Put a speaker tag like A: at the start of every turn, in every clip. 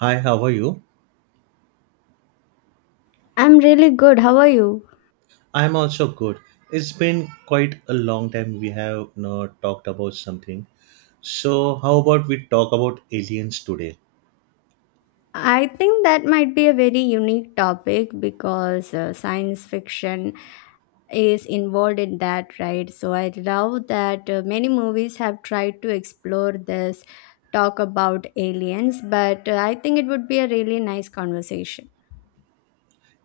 A: Hi, how are you?
B: I'm really good. How are you?
A: I'm also good. It's been quite a long time we have not talked about something. So, how about we talk about aliens today?
B: I think that might be a very unique topic because science fiction is involved in that, right? So I love that many movies have tried to explore this, talk about aliens, but I think it would be a really nice conversation.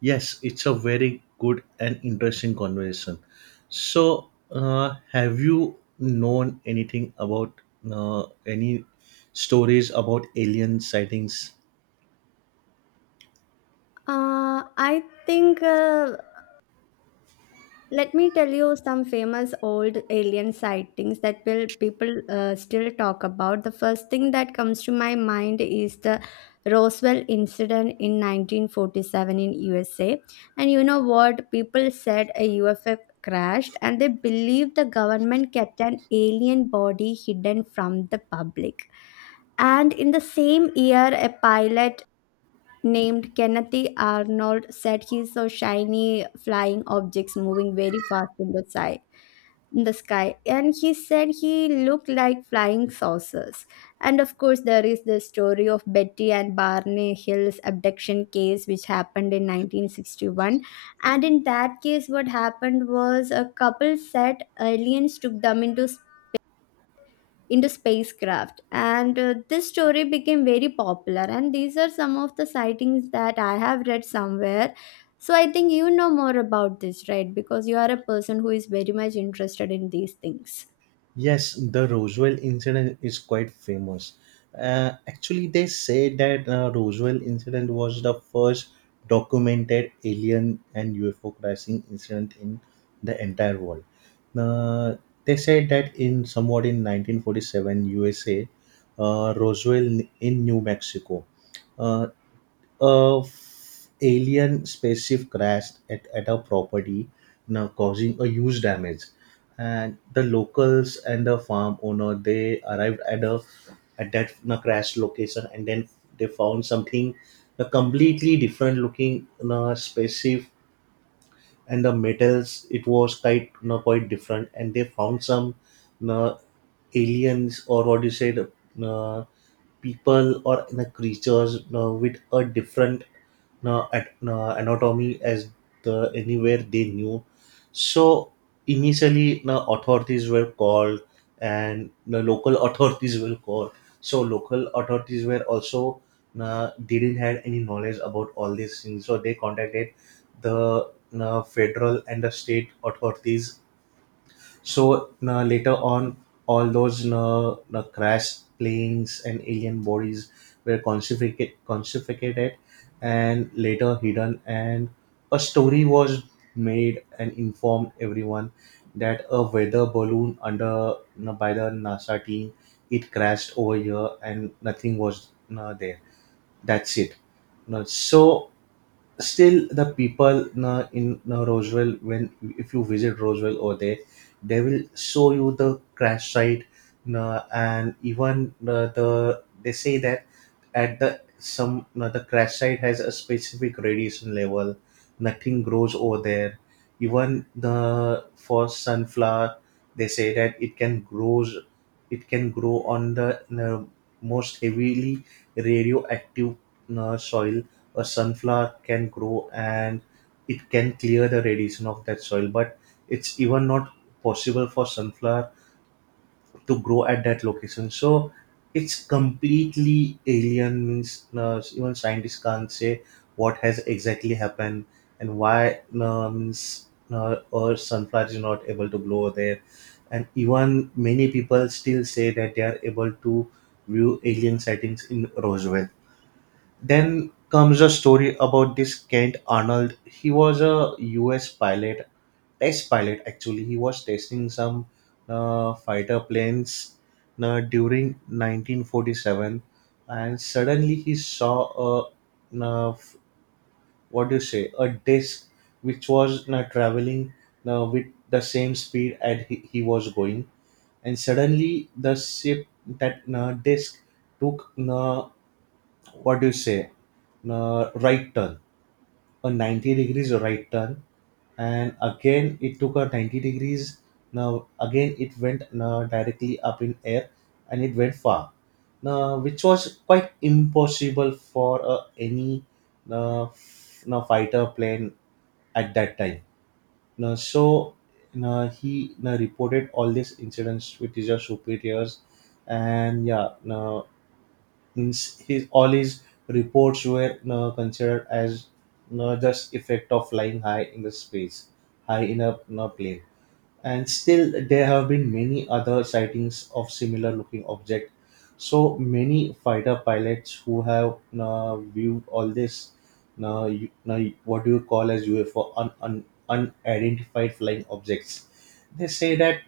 A: Yes, it's a very good and interesting conversation. So, have you known anything about any stories about alien sightings?
B: I think Let me tell you some famous old alien sightings that will people still talk about. The first thing that comes to my mind is the Roswell incident in 1947 in USA. And you know what? People said a UFO crashed and they believed the government kept an alien body hidden from the public. And in the same year, a pilot named Kenneth Arnold said he saw shiny flying objects moving very fast in the sky. In the sky, and he said he looked like flying saucers. And of course, there is the story of Betty and Barney Hill's abduction case, which happened in 1961. And in that case, what happened was a couple said aliens took them into spacecraft and this story became very popular, and these are some of the sightings that I have read somewhere. So I think you know more about this, right? Because you are a person who is very much interested in these things.
A: Yes, the Roswell incident is quite famous. Actually, they say that Roswell incident was the first documented alien and UFO crashing incident in the entire world. Uh, they said that in somewhat in 1947 USA, Roswell in New Mexico. Uh, a f- alien spaceship crashed at a property, now causing a huge damage. And the locals and the farm owner they arrived at a at that you crash location, and then they found something a completely different looking you spaceship, and the metals it was quite you quite different, and they found some you aliens or what do you say the uh, people or in the creatures with a different anatomy as the anywhere they knew. So initially, the authorities were called, and the local authorities were called. So local authorities were also didn't have any knowledge about all these things. So they contacted the federal and the state authorities so na later on, all those na na crash planes and alien bodies were confiscated and later hidden. And a story was made and informed everyone that a weather balloon under na by the NASA team it crashed over here and nothing was na there. That's it. Na so still the people na in Roswell when if you visit Roswell over there they will show you the crash site na and even the they say that at the some na the crash site has a specific radiation level, nothing grows over there even the for sunflower they say that it can grows it can grow on the na most heavily radioactive na soil a sunflower can grow and it can clear the radiation of that soil but it's even not possible for sunflower to grow at that location so it's completely alien means even scientists can't say what has exactly happened and why means or sunflower is not able to grow there and even many people still say that they are able to view alien sightings in Roswell. Then comes a story about this Kent Arnold. He was a US pilot, test pilot actually. He was testing some fighter planes during 1947, and suddenly he saw a what do you say a disc which was traveling with the same speed at he was going, and suddenly the ship that disc took what do you say right turn, a 90 degrees right turn, and again it took a 90 degrees, now again it went directly up in air and it went far, now which was quite impossible for any now fighter plane at that time. Now so now he now reported all these incidents with his superiors and yeah now his all his reports were considered as just effect of flying high in the space, high in a plane. And still, there have been many other sightings of similar looking object. So many fighter pilots who have viewed all this, uh, you, uh, what do you call as UFO, unidentified flying objects? They say that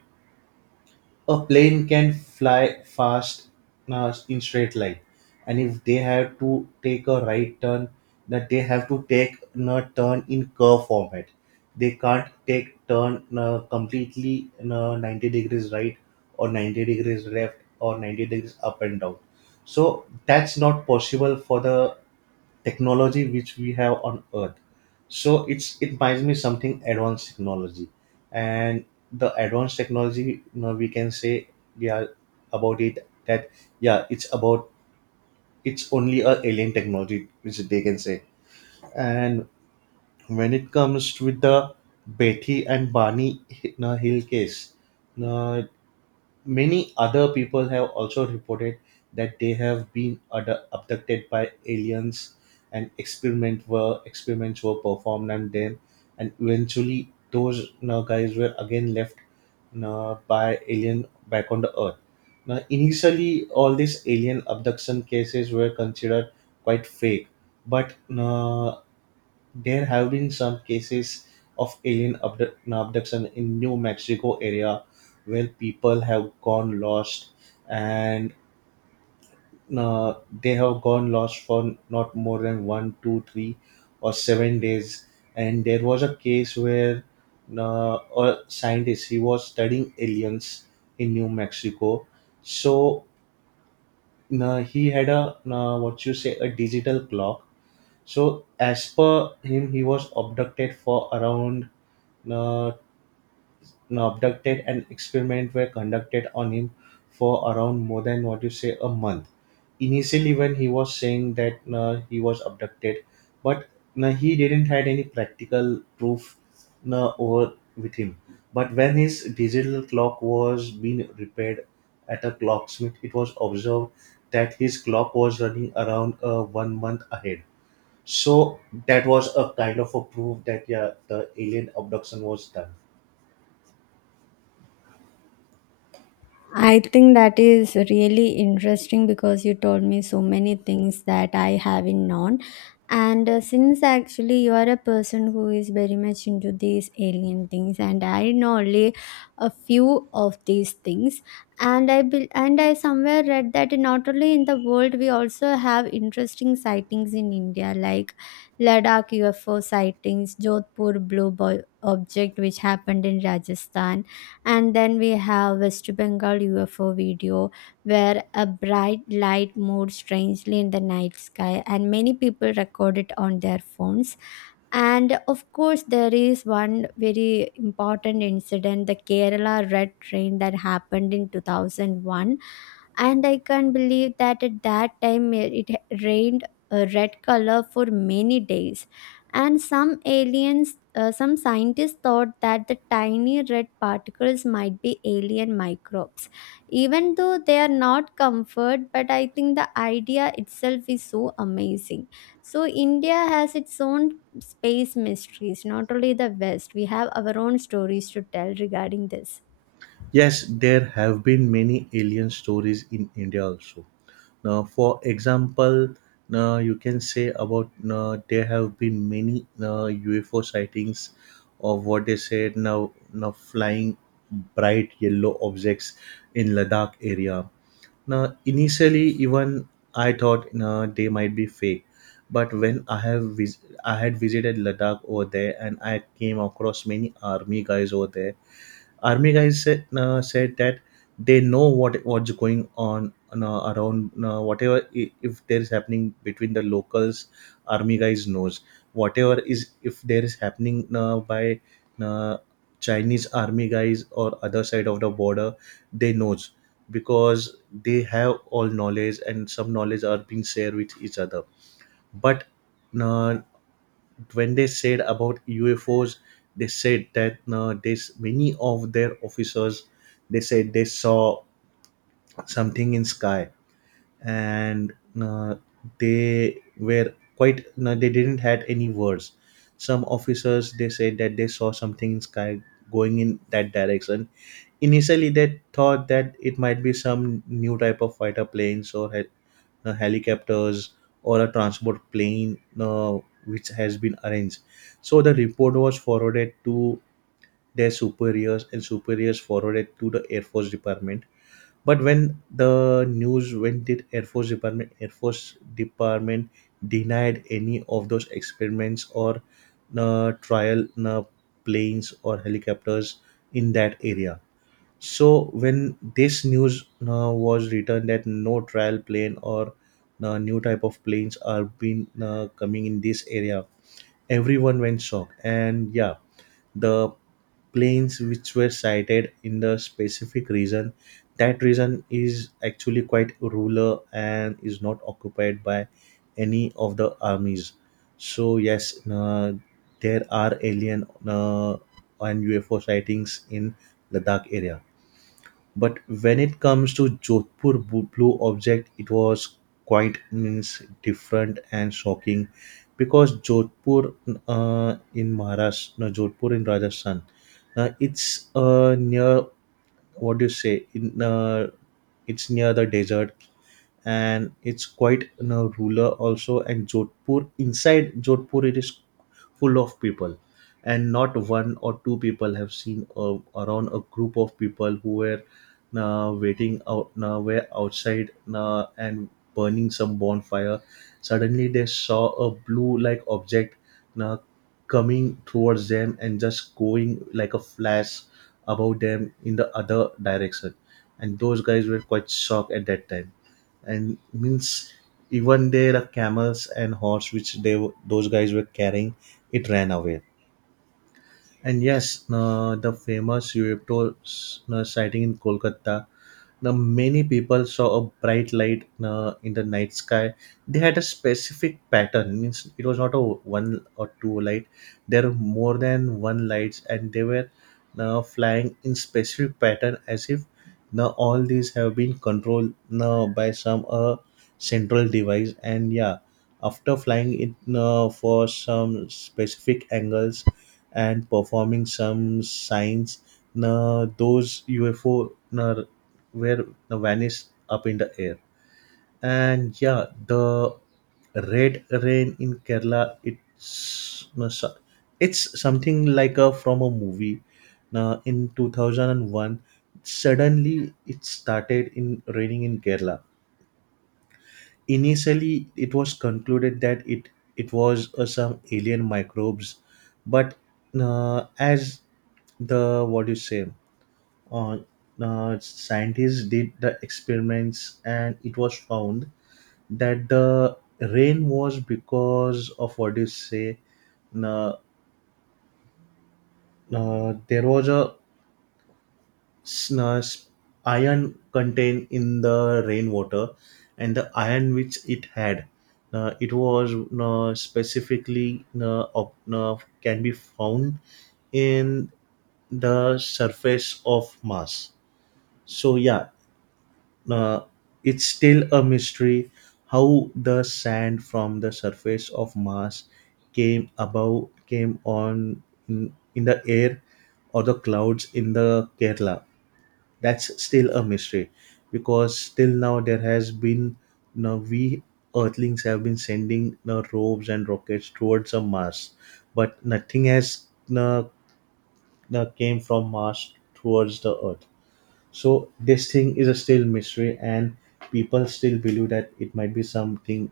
A: a plane can fly fast in straight line and if they have to take a right turn that they have to take a turn in curve format, they can't take turn completely 90 degrees right or 90 degrees left or 90 degrees up and down, so that's not possible for the technology which we have on earth, so it's it reminds me something advanced technology, and the advanced technology, you know, we can say yeah about it that yeah it's about it's only a alien technology which they can say. And when it comes with the Betty and Barney, you know, Hill case, you many other people have also reported that they have been abducted by aliens and experiments were performed on them, and eventually those, you know, guys were again left, you know, by alien back on the earth. Now initially all these alien abduction cases were considered quite fake but, you know, there have been some cases of alien abduction in New Mexico area where people have gone lost and uh, they have gone lost for not more than one, two, 3, or 7 days. And there was a case where a scientist he was studying aliens in New Mexico. So he had a what you say a digital clock. So as per him, he was abducted for around uh, abducted and experiments were conducted on him for around more than what you say a month initially when he was saying that he was abducted but he didn't had any practical proof over with him, but when his digital clock was being repaired at a clocksmith it was observed that his clock was running around 1 month ahead, so that was a kind of a proof that yeah the alien abduction was done.
B: I think that is really interesting because you told me so many things that I haven't known. And since actually you are a person who is very much into these alien things, and I know only a few of these things, and I bel and I somewhere read that not only in the world, we also have interesting sightings in India, like Ladakh UFO sightings, Jodhpur blue boy object which happened in Rajasthan, and then we have West Bengal UFO video where a bright light moved strangely in the night sky and many people record it on their phones. And of course, there is one very important incident, the Kerala Red Train, that happened in 2001. And I can't believe that at that time it rained a red color for many days, and some scientists thought that the tiny red particles might be alien microbes. Even though they are not comfort, but I think the idea itself is so amazing. So India has its own space mysteries. Not only the west, we have our own stories to tell regarding this.
A: Yes, there have been many alien stories in India also. Now, for example, now you can say about now there have been many now UFO sightings of what they said now now flying bright yellow objects in Ladakh area. Now, initially, even I thought now they might be fake, but when I have I had visited Ladakh over there and I came across many army guys over there, army guys said, said that they know what's going on around if there is happening between the locals army guys knows whatever is if there is happening by uh, Chinese army guys or other side of the border they knows because they have all knowledge and some knowledge are being shared with each other but uh, when they said about UFO's, they said that this many of their officers they said they saw something in sky and uh, they were quite no, they didn't had any words. Some officers they said that they saw something in sky going in that direction. Initially, they thought that it might be some new type of fighter planes or helicopters or a transport plane which has been arranged. So the report was forwarded to their superiors and superiors forwarded to the Air Force Department. But when the news went to Air Force Department, Air Force Department denied any of those experiments or trial planes or helicopters in that area. So when this news was written that no trial plane or new type of planes are being coming in this area, everyone went shocked. And yeah, the planes which were sighted in the specific region, that region is actually quite rural and is not occupied by any of the armies. So yes, there are alien and UFO sightings in Ladakh area, but when it comes to Jodhpur blue object, it was quite means different and shocking because Jodhpur in Maharashtra, no, Jodhpur in Rajasthan, it's near what do you say in it's near the desert and it's quite, you know, ruler also and Jodhpur inside Jodhpur it is full of people and not one or two people have seen around a group of people who were waiting out were outside and burning some bonfire, suddenly they saw a blue like object uh, coming towards them and just going like a flash about them in the other direction and those guys were quite shocked at that time and means even their camels and horse which those guys were carrying it ran away. And yes, the famous UFOs sighting in Kolkata, now, many people saw a bright light in the night sky. They had a specific pattern. Means it was not a one or two light. There were more than one lights, and they were now flying in specific pattern, as if now all these have been controlled now by some central device. And yeah, after flying it for some specific angles and performing some signs, now those UFO. Now where vanished up in the air. And yeah, the red rain in Kerala, it's no, so- it's something like a from a movie. Now in 2001, suddenly it started in raining in Kerala. Initially, it was concluded that it was some alien microbes, but as the what do you say uh, scientists did the experiments and it was found that the rain was because of what do you say uh, there was a s- uh, s- iron contained in the rainwater and the iron which it had it was specifically can be found in the surface of Mars. So yeah, uh, it's still a mystery how the sand from the surface of Mars came above came on in the air or the clouds in the Kerala. That's still a mystery because still now there has been now we Earthlings have been sending robes and rockets towards the Mars, but nothing has uh, came from Mars towards the Earth. So this thing is a still mystery, and people still believe that it might be something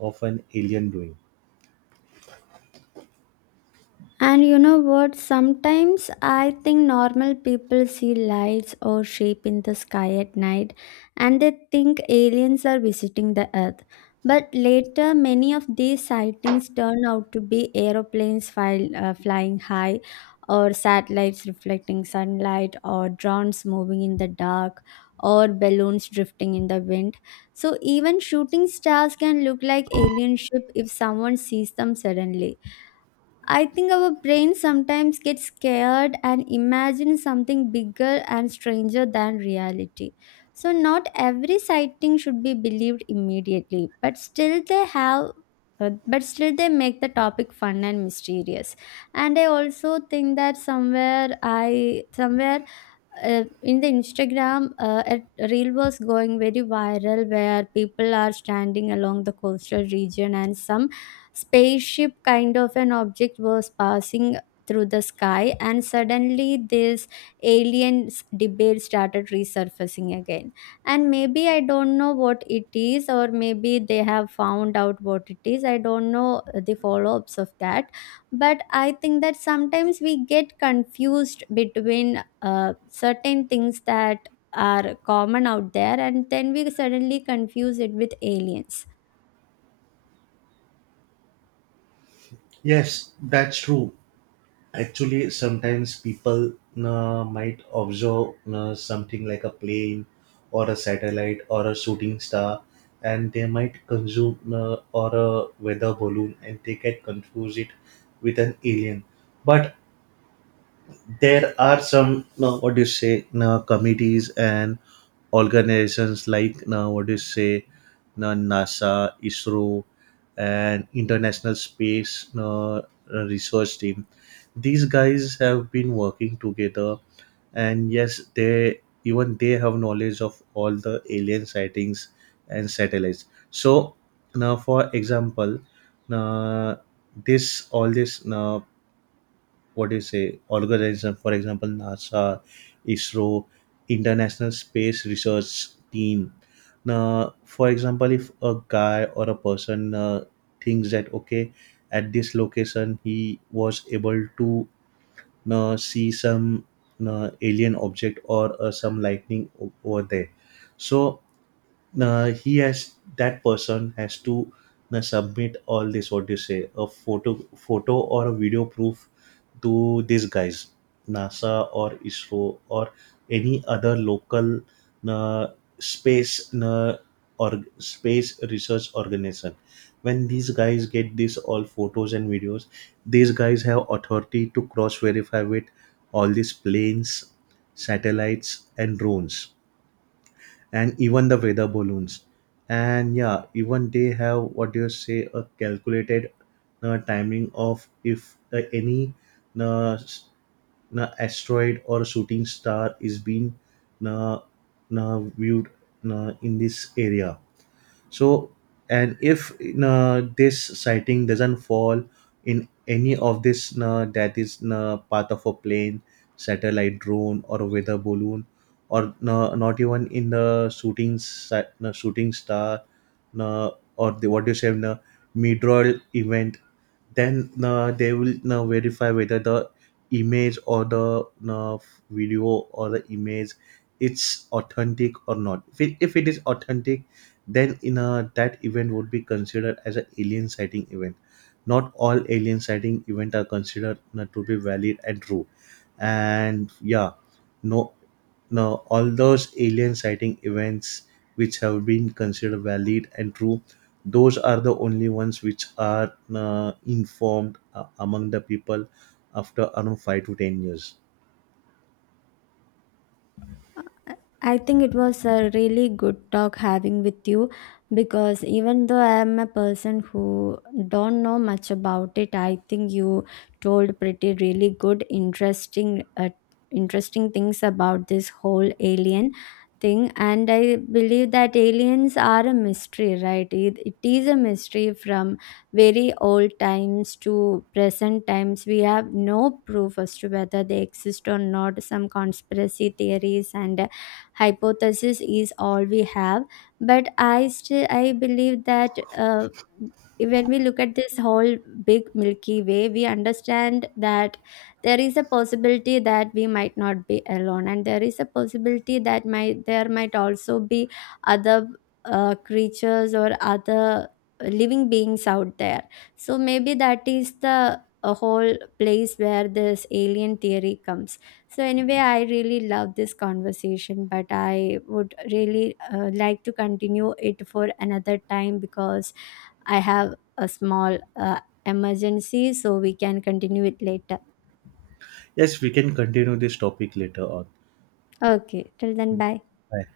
A: of an alien doing.
B: And you know what? Sometimes I think normal people see lights or shape in the sky at night and they think aliens are visiting the earth. But later, many of these sightings turn out to be flying high, or satellites reflecting sunlight, or drones moving in the dark, or balloons drifting in the wind. So, even shooting stars can look like alien ship if someone sees them suddenly. I think our brain sometimes gets scared and imagine something bigger and stranger than reality. So not every sighting should be believed immediately, but still they have but still they make the topic fun and mysterious. And I also think that somewhere I somewhere in the Instagram, a reel was going very viral where people are standing along the coastal region and some spaceship kind of an object was passing through the sky, and suddenly this debate started resurfacing again. And maybe I don't know what it is, or maybe they have found out what it is. I don't know the follow-ups of that, but I think that sometimes we get confused between certain things that are common out there, and then we suddenly confuse it with aliens.
A: Yes, that's true. Actually, sometimes people might observe something like a plane or a satellite or a shooting star, and they might consume or a weather balloon, and they get confuse it with an alien. But there are some now what do you say now committees and organizations like now what do you say now NASA, ISRO, and international space now, research team, these guys have been working together and yes they even they have knowledge of all the alien sightings and satellites. So now for example now this all this now what do you say organization for example NASA, ISRO, international space research team, now for example if a guy or a person thinks that okay at this location he was able to see some alien object or some lightning over there, so he has that person has to submit all this what do you say a photo or a video proof to these guys NASA or ISRO or any other local uh, space or space research organization. When these guys get these all photos and videos these guys have authority to cross verify with all these planes, satellites and drones and even the weather balloons, and yeah even they have what do you say a calculated timing of if any uh, s- na asteroid or shooting star is being na na viewed na in this area. So and if this sighting doesn't fall in any of this that is part of a plane, satellite, drone or a weather balloon or not even in the shooting star uh, or the what do you say meteor event, then they will verify whether the image or the uh, video or the image it's authentic or not. If it is authentic then in a, that event would be considered as an alien sighting event. Not all alien sighting event are considered to be valid and true, and yeah no no all those alien sighting events which have been considered valid and true, those are the only ones which are informed among the people after around 5 to 10 years.
B: I think it was a really good talk having with you because even though I am a person who don't know much about it, I think you told pretty really good, interesting things about this whole alien thing. And I believe that aliens are a mystery, right? It is a mystery from very old times to present times. We have no proof as to whether they exist or not. Some conspiracy theories and hypothesis is all we have. But I believe that when we look at this whole big milky way, we understand that there is a possibility that we might not be alone, and there is a possibility that might there might also be other creatures or other living beings out there. So maybe that is the a whole place where this alien theory comes. So, anyway, I really love this conversation, but I would really like to continue it for another time because I have a small emergency, so we can continue it later.
A: Yes, we can continue this topic later on.
B: Okay, till then, bye.
A: Bye.